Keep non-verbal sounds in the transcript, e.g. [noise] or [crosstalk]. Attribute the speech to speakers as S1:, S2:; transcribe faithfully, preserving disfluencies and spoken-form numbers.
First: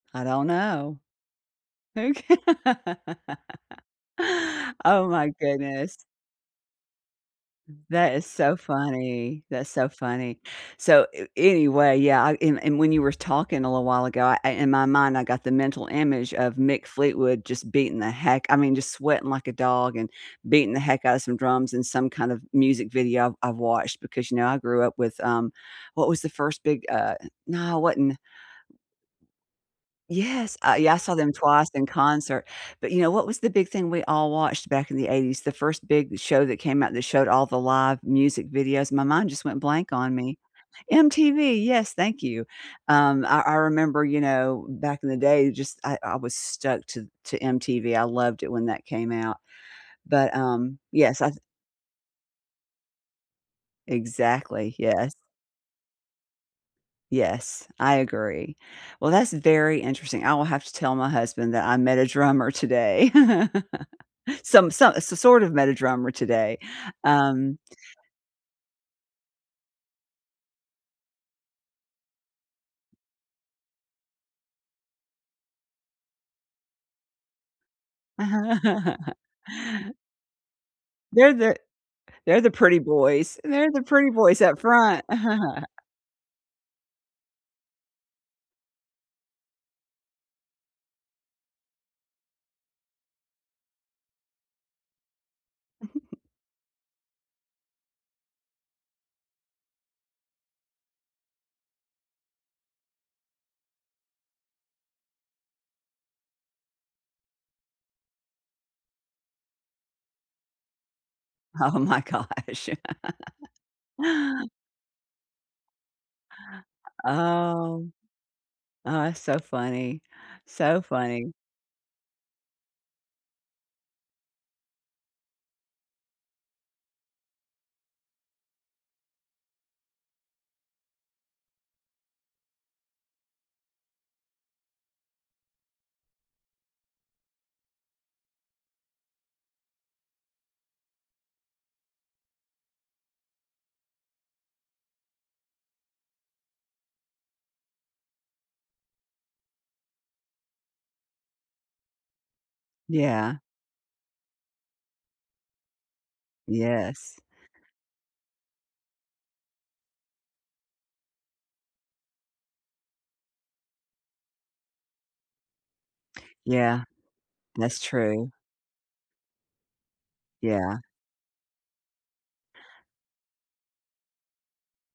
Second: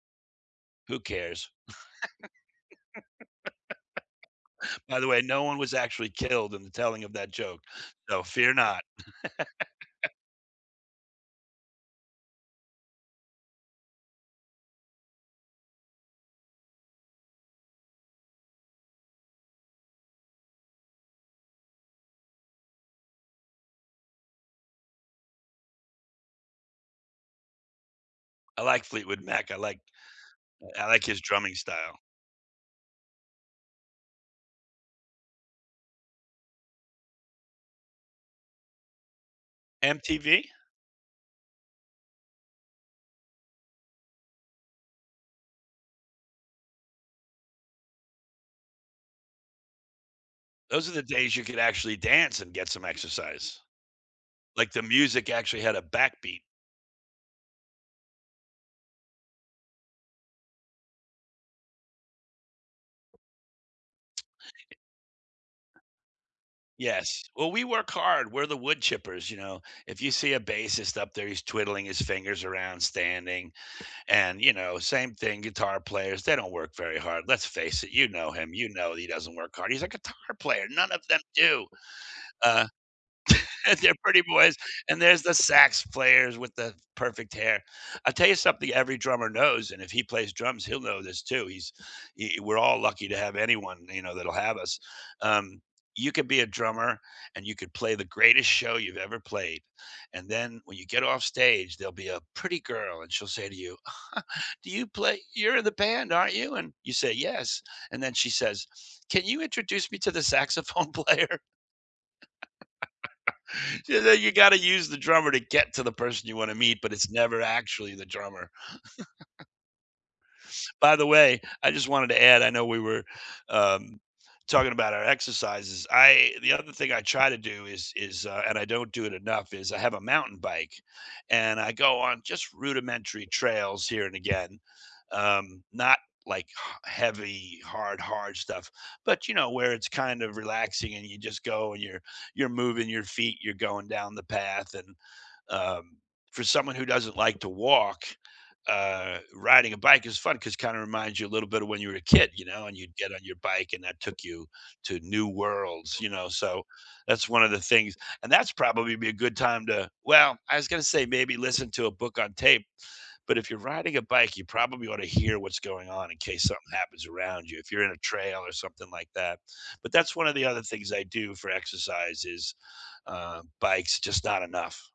S1: I don't
S2: Who
S1: know.
S2: cares?
S1: Oka
S2: [laughs] By the
S1: Oh
S2: way,
S1: my
S2: no one was
S1: goodness.
S2: actually killed in the telling of that joke,
S1: That
S2: so,
S1: is
S2: fear
S1: so
S2: not.
S1: funny. That's so
S2: [laughs]
S1: funny. So a anyway, yeah, I and and when you were talking a little while ago, I in my mind, I got the mental image of Mick Fleetwood just beating the heck I mean, just sweating like a dog and beating the heck out of some drums and some kind of music video I've I've watched because, you know, I grew up with, um what was the first big, uh no, it wasn't
S2: I like Fleetwood Mac, I like
S1: Yes, I
S2: eh, I
S1: yeah, I
S2: like
S1: saw
S2: his
S1: them
S2: drumming
S1: twice in
S2: style.
S1: concert, but you know what was the big thing we all watched back in the eighties? The first big show that came out that showed all the live music videos my mind just went blank on me.
S2: M-T-V?
S1: M-T-V, yes, thank you. Um, I I remember, you know, back in the day, just, I I was stuck to to M-T-V. I loved it when that came out, but, um,
S2: Those are the
S1: yes, I
S2: days
S1: s
S2: you could actually dance and get some exercise. Like
S1: Exactly,
S2: the
S1: yes.
S2: music actually had a backbeat.
S1: Yes, I agree. Well, that's very interesting. I will have to tell my husband that I met a drummer today. [chuckles] Some so s sort of met a drummer today,
S2: Yes. Well,
S1: um
S2: we work hard. We're the woodchippers, you know. If you see a bassist up there, he's twiddling his fingers around, standing, and, you know, same thing, guitar players, they don't work very hard. Let's face it, you know him. You know
S1: Uh-huh.
S2: he
S1: [laughs]
S2: doesn't work hard. He's a guitar player. None of them
S1: They're the
S2: do.
S1: they're the
S2: Uh,
S1: pretty boys.
S2: [scoffs]
S1: They're
S2: and
S1: the
S2: they're
S1: pretty
S2: pretty
S1: boys
S2: boys,
S1: up
S2: and
S1: front. [laughs]
S2: there's the sax players with the perfect hair. I'll tell you something, every drummer knows, and if he plays drums, he'll know this too. He's, y we're all lucky to have anyone, you know, that'll have us. Um, you
S1: [giggles]
S2: could be a drummer, and you could play the greatest show you've ever played, and then when you get off stage, there'll be a pretty girl, and she'll say to you, [chuckles] "Do you play you're in the band, aren't you?" And you say, "Yes." And then she says, "Can you introduce me to the saxophone player?" [laughs]
S1: Oh my gosh. [laughs]
S2: So now you gotta use the drummer to get to the person you wanna meet, but it's never
S1: Oh.
S2: actually the drummer.
S1: Oh, that's so
S2: [chuckles]
S1: funny, so
S2: By the
S1: funny.
S2: way, I just wanted to add, I know we were um talking about our exercises. I the other thing I try to do is is, uh and I don't do it enough is I have a mountain bike and I go on just rudimentary trails here and again, um, not like ha heavy, hard, hard stuff, but, you know, where it's kind of relaxing and you just go and you're you're moving your feet, you're going down the path and um, for someone who doesn't like to walk, uh, riding a bike is fun 'cause it kind of reminds you a little bit of when you were a kid, you know, and you'd get on your
S1: Yeah.
S2: bike and that took you to new worlds, you know, so
S1: Yes.
S2: that's one of the things and that's probably be a good time to well, I was gonna say maybe listen to a book on tape, but if you're riding a bike, you probably ought to hear what's going on in case something
S1: Yeah,
S2: happens around you, if
S1: that's
S2: you're in a
S1: true.
S2: trail or something like that. But that's one of the other
S1: Yeah.
S2: things I do for exercise, is, uh, bikes just not enough.